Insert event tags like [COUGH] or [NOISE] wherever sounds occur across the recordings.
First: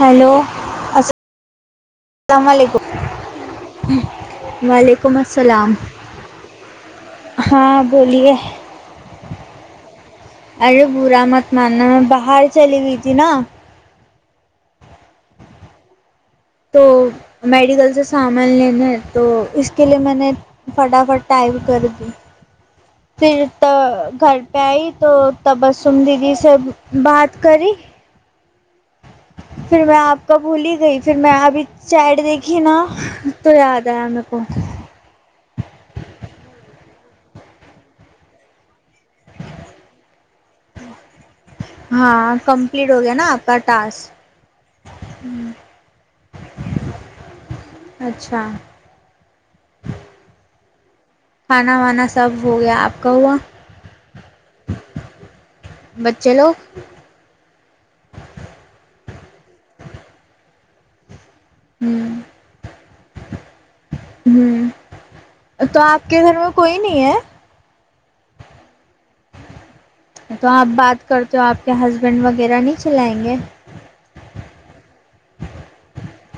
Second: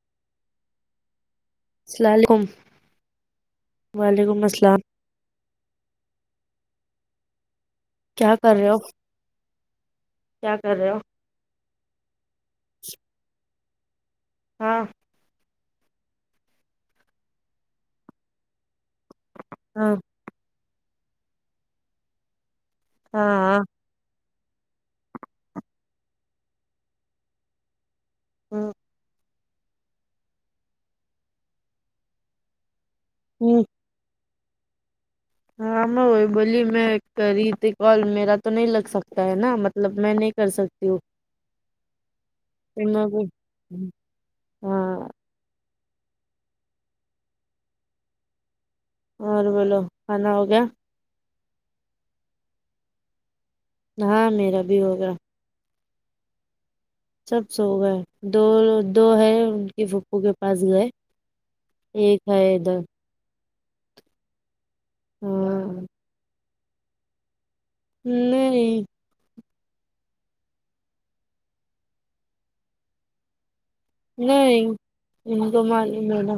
hello اللام علیکم وعلیکم ویک [UNINTELLIGIBLE] و السلام علیکم السلام ہاں [UNINTELLIGIBLE] کیا کر رہے ہو [UNINTELLIGIBLE] کیا کر ارے رہے ہو برا مت مانا میں باہر چلی ہوئی تھی نا ہاں تو میڈیکل سے سامان لینےا ہے تو اس کے ہاں لیے میں نے فٹافٹ ٹائپ کر دی پھر ہاں ہاں تو گھر پہ آئی تو تبسم دیدی سے بات کری ہ [INAUDIBLE] پھر میں آپ کا بھول ہی گئی پھر میں ابھی سائڈ دیکھی نا تو ہوں، یاار د میں کو [UNINTELLIGIBLE] ہاں میں وہی بولی میں کر رہی تھی کال میرا تو نہیں لگ سکتا ہے نا مطلب میں نہیں کر سکتی دو [INAUDIBLE] ہاں کمپلیٹ ہو گیا نا آپ کا ٹاسک ہاں ہ اچھا اور بولو کھانا ہو گیا کھانا وانا سب ہو گیا آپ کا ہوا ہاں میرا بھی ہوگیاا بچے لو سب سو ہو گئے دو دو ہے ان کے پھپو کے پاس گئے ایکیک ہوں ہے ادھر ہوں تو ہاں آپ کے گھر میں کوئی نہیں ہے نہیں نہیں تو آپ بات کرتے ہو آپ کے ہسبینڈ وغیرہ نہیں چلائیں گے نہیں تو مال مڈا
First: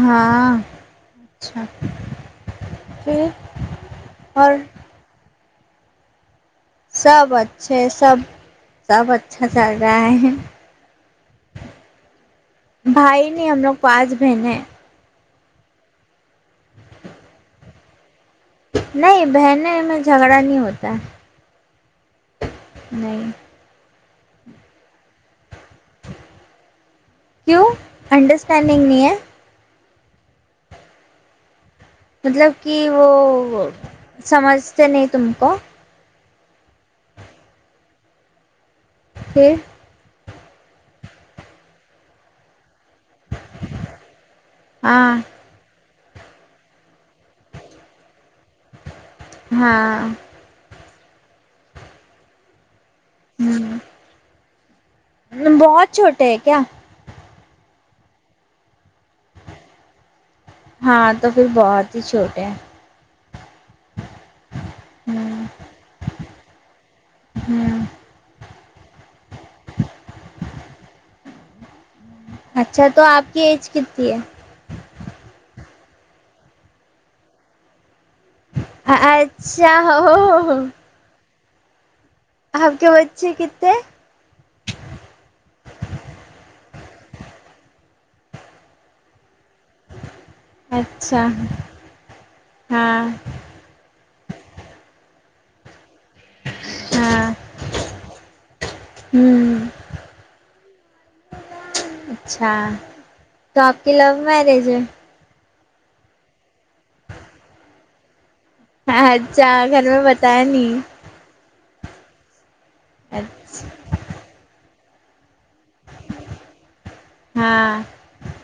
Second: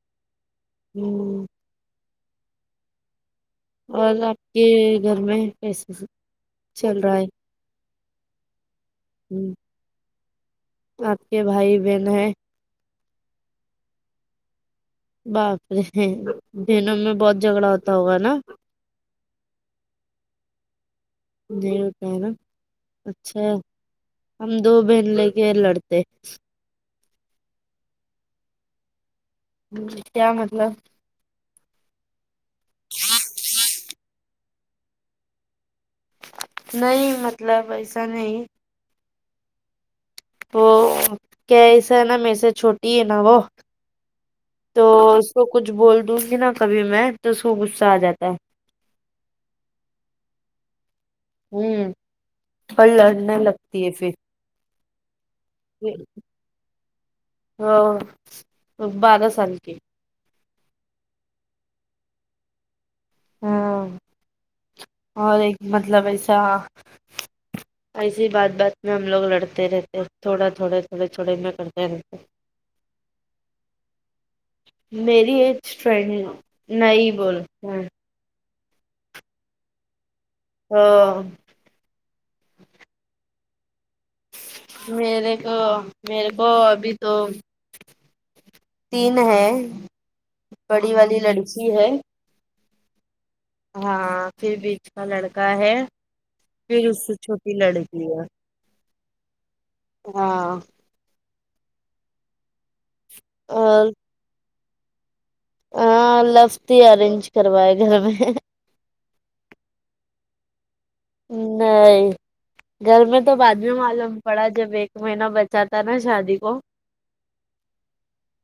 ہاں ہمم اچھا پ اور آپ کے گھر میں کیسے چل رہا ہے سب اچھے سب سب اچھا ہم، جل رہا ہے آپ کے بھائی بہن ہیں [UNINTELLIGIBLE] بھائی نہیں ہم لوگ پانچ بہن ہیں باپرے ہیں دنوں میں بہت جھگڑا ہوتا ہوگا نا نہیں بہن میں جھگڑا نہیں ہوتا نہیں ہوتا ہے نا نہیں [UNINTELLIGIBLE] اچھا ہم دو بہن لے کے لڑتے کیوں انڈرسٹینڈنگ نہیں ہے کیا مطلب مطلب کہ وہ سمجھتے نہیں تم کو نہیں مطلب ایسا نہیں یہ [INAUDIBLE] وہ کیا ایسا ہے نا میر سے چھوٹی ہے نا وہ تو ہاں تو کچھ بول دوں گی نا کبھی میں تو سوغصہ آ جاتا ہے ہاں ہوں اور لڑنے لگتی ہے پھر بہت چھوٹے ہے کیا ہ بارہ سال کےے [UNINTELLIGIBLE] ہاں تو پھر بہت ہی چھوٹے ہیں ہاں اور ہوں ایک مطلب ایسا ہوں ایسیے بات بات میں ہم لوگ لڑتے رہتے تھوڑا تھوڑے تھوڑے تھوڑے میں کرتے رہتے اچھا تو آپ کی ایج کتتی ہے میری ایج ٹرینڈگ نہیں بولتے ہیں اچھا ہو ہاں آپ کے بچے کتنے میرے کو میرے کو ابھی تو تین ہے بڑی والی اچھا لڑکی ہے ہاں ہاں پھر بیچ کا لڑکا ہے پھر اس سے ہاں چھوٹی لڑکی ہے ہوں ہاں اچھا تو آپ اور کی لو میرج ہے ہاں لف ہی ارینج کروائے گھر میں ہاں اھا گھر میں بتایا نہیں نہیں گھر میں تو اچھا بعد میں معلوم پڑا جب ایک مہینہ بچ چاہتا نا شادی کو ہاں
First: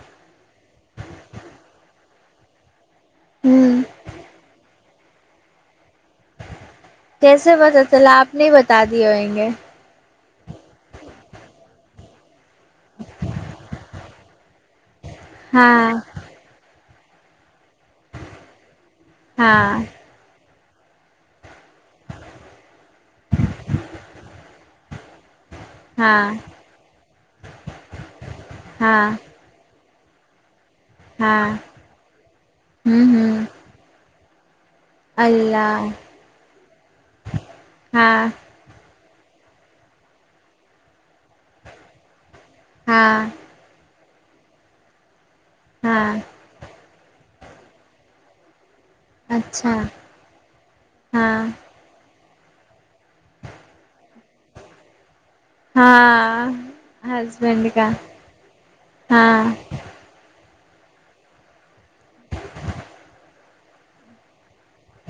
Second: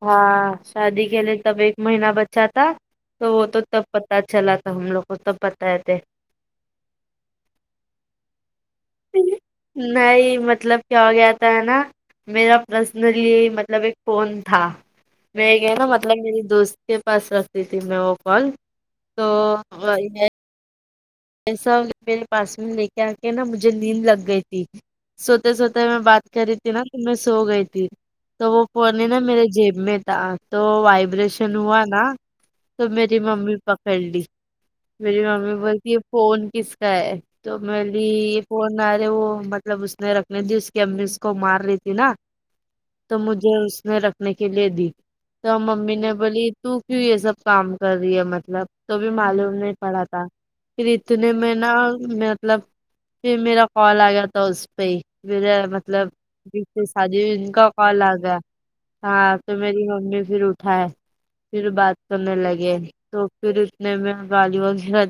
ہاں شادی کے لیے تب ایک مہینہ بچہ تھا تو وہ تو ہوں تب پتا چلا تھا ہم لوگ کو تب پتائے تھے کیسے پتا چلا آپ نے بتا دی ہوئیں گے نہیں مطلب کیا ہو گیا تھا ہے نا میرا پرسنلی مطلب ایک فون تھا میں نا ہاں مطلب میری دوست کے پاس رکھتی تھی میں وہ کال تو ہاں یہ ایسا میرے پاس میں لے کے آ کے نا مجھے نیند لگ گئی تھی سوتے سوتے میں بات ہاں کر رہی تھی نا تو میں سو گئی تھی تو وہ پورنی ہاں نا میرے جیب میں تھا تو ہاں وائبریشن ہوا نا تو ہوں میری ہوں ممی پکڑ لی میری ممی اللہ بولتی ہے فون کس کا ہے تو ہاں بھی نہارے وہ مطلب اس نے رکھنے تھی اس کی امی اس کو مار رہی تھی نا تو ہاں مجھے اس نے رکھنے کے لیے دی تو ممی ہاں نے بولی تو کیوں یہ سب کام کر رہی ہے مطلب تو بھی معلوم اچھا نہیں پڑا تھا پھر اتنے ہاں میں نا مطلب پھر میرا کال آ گیا تھا اس پہ ہی میرا مطلب ہاں بیچ سے شادی میں ان کا کال آ گیا ہاں تو میری ممی پھر اٹھائے پھر بات کرنے لگے تو پھر اتنے میں گڑی وغیرہ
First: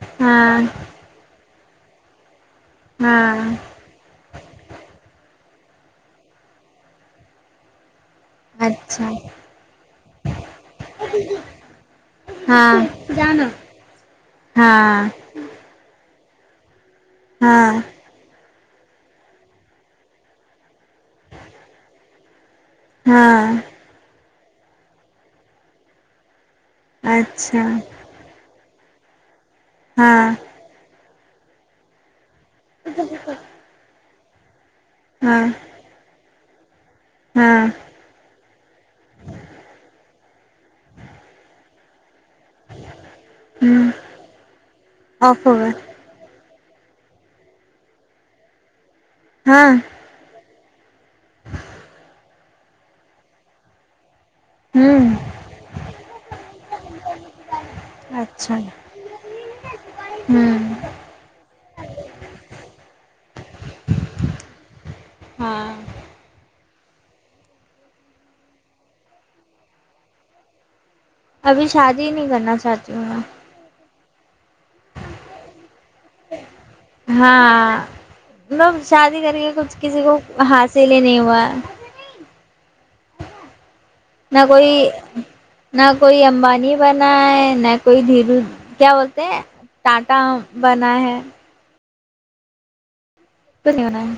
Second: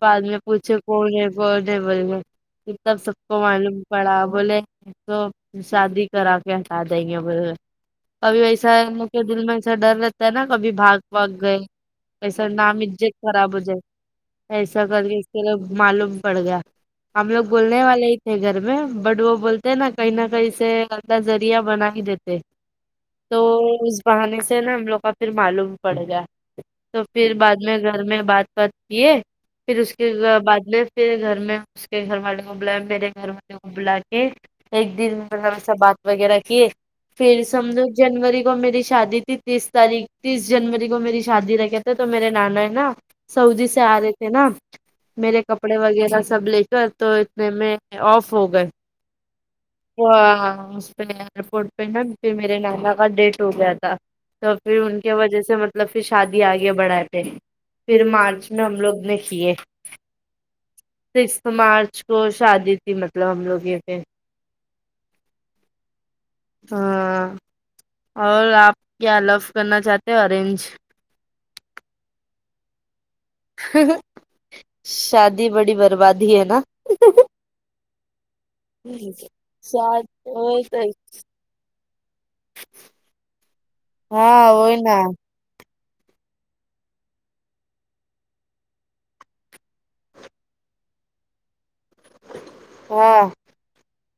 بعد میں ہاں پوچھے کون ہے کون ہے بول میں یہ تب سب ہاں کو معلوم پڑا بولے تو شادی کرا کے ہٹا دیں گے بے کبھی ایسا ہے اچھا کے دل میں ایسا ڈر رہتا ہے نا کبھی بھاگ بھاگ گئے ایسا ہاں نام عزت خراب ہو جائے ایسا ہاں کر کے اس کے لوگ معلوم پڑ گیا ہم لوگ ہاں بولنے والے ہی گھر میں بٹ وہ بولتے ہیں نا کہیں نہ کہیں سے الدا ذرییا بنا ہی دیتے تو ہاں اس بہانے سے نا ہم لوگ کا پھر معلوم پڑے گا تو پھر بعد اچھا میں گھر میں بات بات کیے پھر اس کے ہاں بعد میں پیرے گھر میں اس کے گھر والے کو بلایا میرے گھر والے کو بلا کے ایک دن ہاں میں سا بات وغیرہ کیے پھر ہاں سمجھو جنوری کو میری شادی تھی تیس تاریخ تیس جنوری کو میری شادی رہ کیا تو میرے نانا ہے نا سعودی سے ہوں آ رہے تھے نا میرے آف ہو گیا کپڑے وغیرہ سب لے کر تو اتنے میں آف ہو گئے ہاں وہ اس پہ ایئرپورٹ پہ نا پھر میرے نانا کا ڈیٹ ہو گیا تھا تو پھر ان ہوں کے وجہ سے مطلب پھر شادی آگے بڑھائے پہ پھر ماں اس اچھا میں ہم لوگ نے کیے ہوں سکسھ مارچ کو شادی تھی مطلب ہم لوگ یہ پہ ہاں ہاں اور آپ کیا لف کرنا چاہتے ارینج ابھی شادی ہی نہیں کرنا چاہتی ہوں میں شادی بڑی بربادی ہے نا ہاں مطلب شادی کر کے کچھ کسی شاد کو وہی تو، حاصل ہی نہیں ہوا نہ ہاں کوئی وہی نا نہ کوئی امبانی بنائے نہ کوئی دھیرو کیا بولتے ہیں ٹاٹا بنا ہے ہاں نہیں ہونا ہے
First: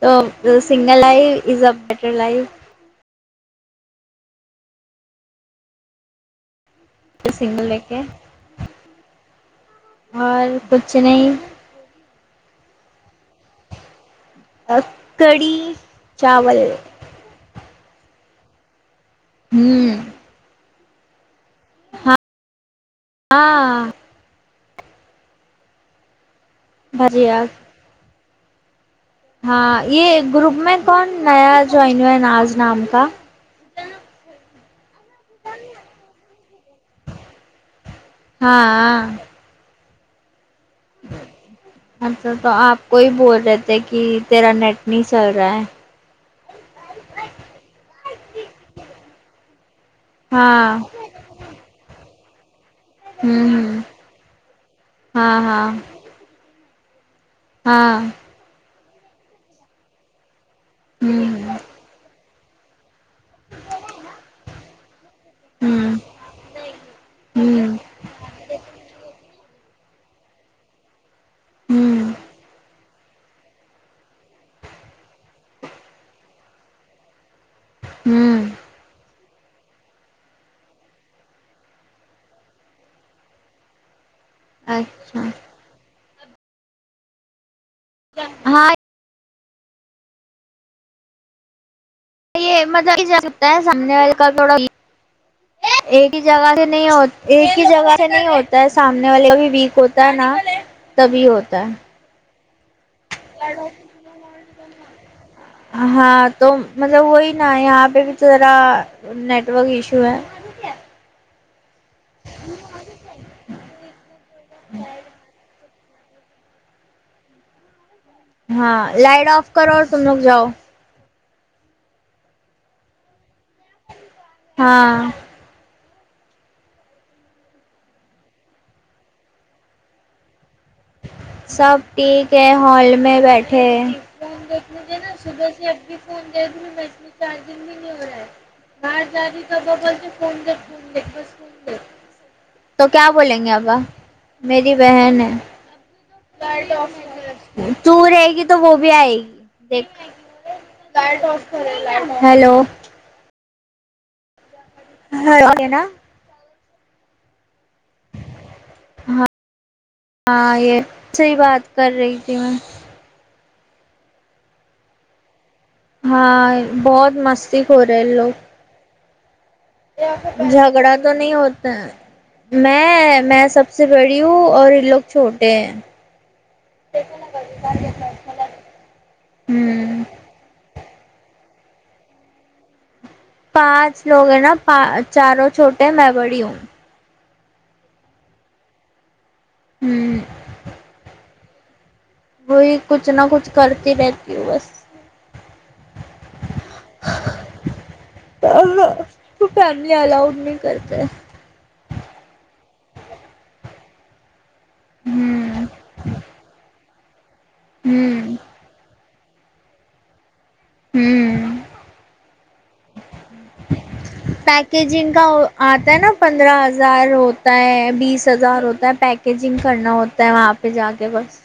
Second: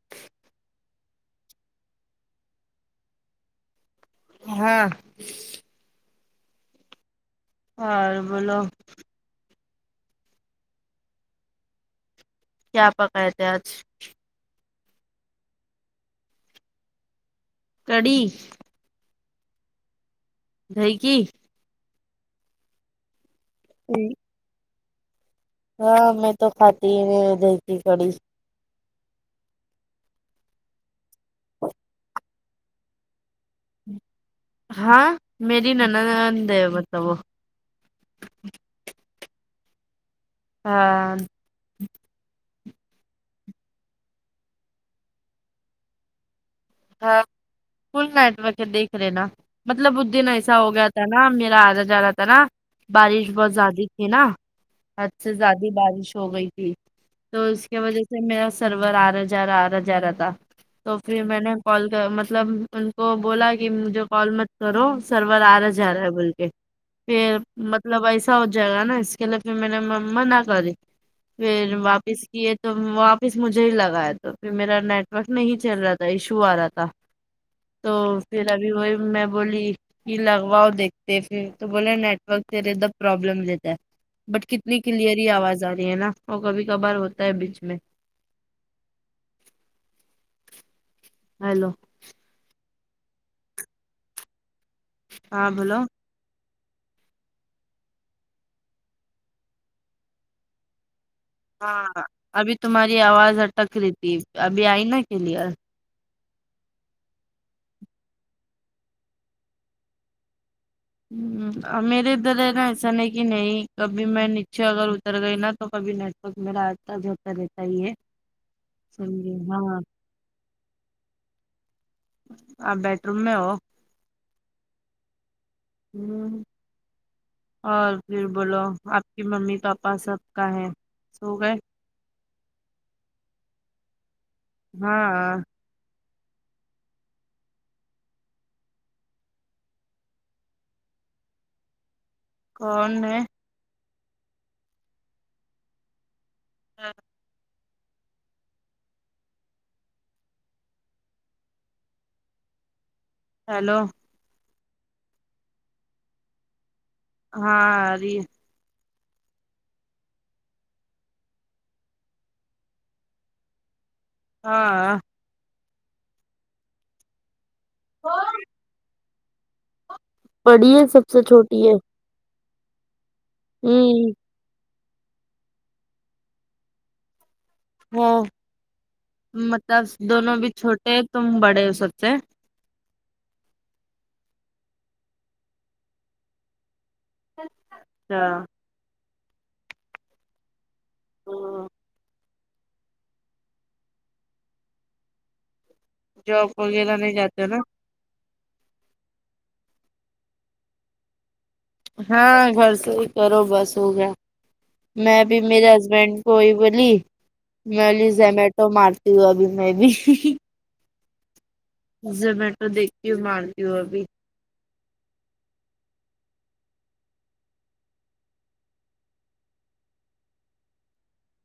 تو single life is a better life ہاں سنگل دیکھ اور بولو اور کچھ نہیں کیا پکے تھے آج کڑھی چاول کڑی ہوں دھی کی ہاں ہاں کو [UNINTELLIGIBLE] ہاں میں تو کاتی نہی بھجیا دہی کی کڑی ہاں یہ گروپ میں کون نیا جوائن ہوا ہے ناز نام کا ہاں میری نند مطلب وہ ہاں ہاں اچھا تو آپ کو ہی بول رہے تھے کہ تیرا نیٹ نہیں چل رہا ہے فل نیٹ وک دیکھ رہے نا مطلب اس دن ایسا ہو ہاں گیا تھا نا میرا آ جا جا رہا تھا نا بارش ہوں بہت ہوں زیادہ تھی نا حد سے ہاں زیادہ ہاں بارش ہو گئی تھی تو اس کے ہاں وجہ سے میرا سرور آ رہا جا رہا آ رہا جا رہا تھا تو پھر ہوں میں نے کال کر مطلب ان کو بولا کہ مجھے کال مت کرو سرور آ رہا جا ہوں رہا ہے بول کے پھر ہوں مطلب ایسا ہو جائے گا نا اس کے لیے پھر میں نے منع کری پھر ہوں واپس کیے تو واپس مجھے ہی لگایا تو پھر میرا نیٹورک نہیں چل رہا تھا ایشو آ رہا تھا تو ہوں پھر ابھی وہی میں بولی یہ لگواؤ دیکتے پھر تو بولے نیٹورک سےد پرابلم رہتا ہے بٹ کتنی اچھا کلیئری آواز آ رہی ہے نا وہ کبھی کبھار ہوتا ہے بیچ میں ہاں ہیلو یہ مزہ بھی ج سکتا ہے سامنے والے کا تھوڑا ہاں بولو ایک ہی جگہ سے نہیں ایک ہی جگہ سے نہیں ہوتا ہے سامنے والے کا بھی ویک ہوتا ہے نا تبھی ہو ہاں ابھی تمہاری آواز اٹک رہی تھی ابھی آئی نا ا کلر ہاں تو مطلب وہی نا یہاں پہ بھی تو ذرا نیٹورک ایشو ہے ہ میرے ادھر ہے نا ایسا نہیں کہ نہیں کبھی میں نیچے اگر اتر گئی نا تو کبھی نیٹ ورک میر رہتا جو ہوتا رہتا ہی ہے ہاں لائٹ سمجھے آف کرو ہاں اور تم لگ جاؤ آپ بیڈ روم میں ہو ہاں اور پھر بولو آپ کی ممی پاپا سب کا ہے سو گئے سب ٹھیک ہے ہال میں بیٹھے ہیں فون دیکھ لیجیے نا ہاں صبح سے اب بھی فون دیکھ لوں میں اتنی چارجنگ بھی نہیں ہو رہی [INAUDIBLE] تو کون کیا ہے بولیں گے ابا میری بہن ہے تو رہے گی تو وہ بھی آئے گی دیکھ ہیلو ہیلو [INAUDIBLE] ہاں آرہی ہے ہاں ہاں یہ صحیح بات کر رہی تھی میں ہاں ہاں بہت مستی خور ہے یہ لوگ بڑی ہے جھگڑا سب تو سے نہیں چھوٹی ہوتا ہے میں میں سب سے بڑی ہوں اور یہ لوگ چھوٹے ہیں وہ مطلب ہوں دونوں ابی چھوٹے ہیں تم بڑے ہو سب سے پانچ لوگ ہیں نا چاروں چھوٹے ہیں میں بڑی ہوں اچھا ہوں [INAUDIBLE] وہی کچھ نہ کچھ کرتی رہتی ہوں بس جاب وغیرہ نہیں جاتا نا تو فیملی الاؤڈ نہیں کرتے ہاں گھر سے ہی کرو بس ہو گیا میں بھی ہوں میرے ہسبینڈ کو ہی بولی میں بولی ہوں زمیٹو مارتا تو ابھی میں بھی ہوں زومیٹو دیک [INAUDIBLE] پیکیجنگ کا آتا ہے نا پندرہ ہزار ہوتا ہے بیس ہزار ہوتا ہے پیک پیکیجنگ کرنا ہوتا ہے وہاں پہ جا کے بس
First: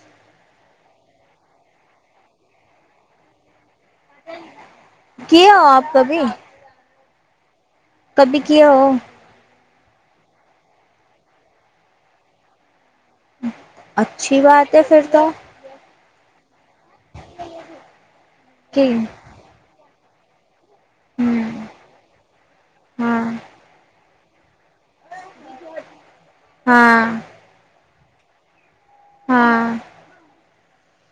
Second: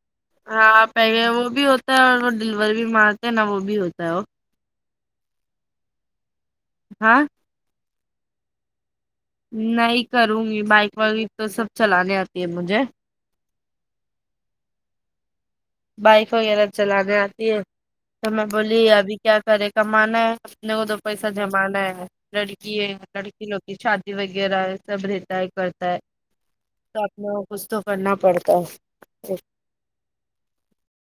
ہاں پہلے وہ بھی ہوتا ہے اور وہ ڈلیوری بھی مارتے ہیں نا وہ بھی ہوتا ہے وہ کیا ہو آپ کبھی ہاں کبھی کیا ہو نہیں کروں گی بائک وغیرہ تو سب چلانے آتی ہے مجھے اچھی بات ہے پھر تو بائک وغیرہ چلانے آتی ہے تو میں بولی کہ ابھی کیا کرے کمانا ہے اپنے کو تو پیسہ ہوں جمانا ہے لڑکی ہے ہاں لڑکی لو کی شادی وغیرہ ہے سب رہتا ہے کرتا ہے تو ہاں اپنے کچھ تو کرنا پڑتا ہے ہاں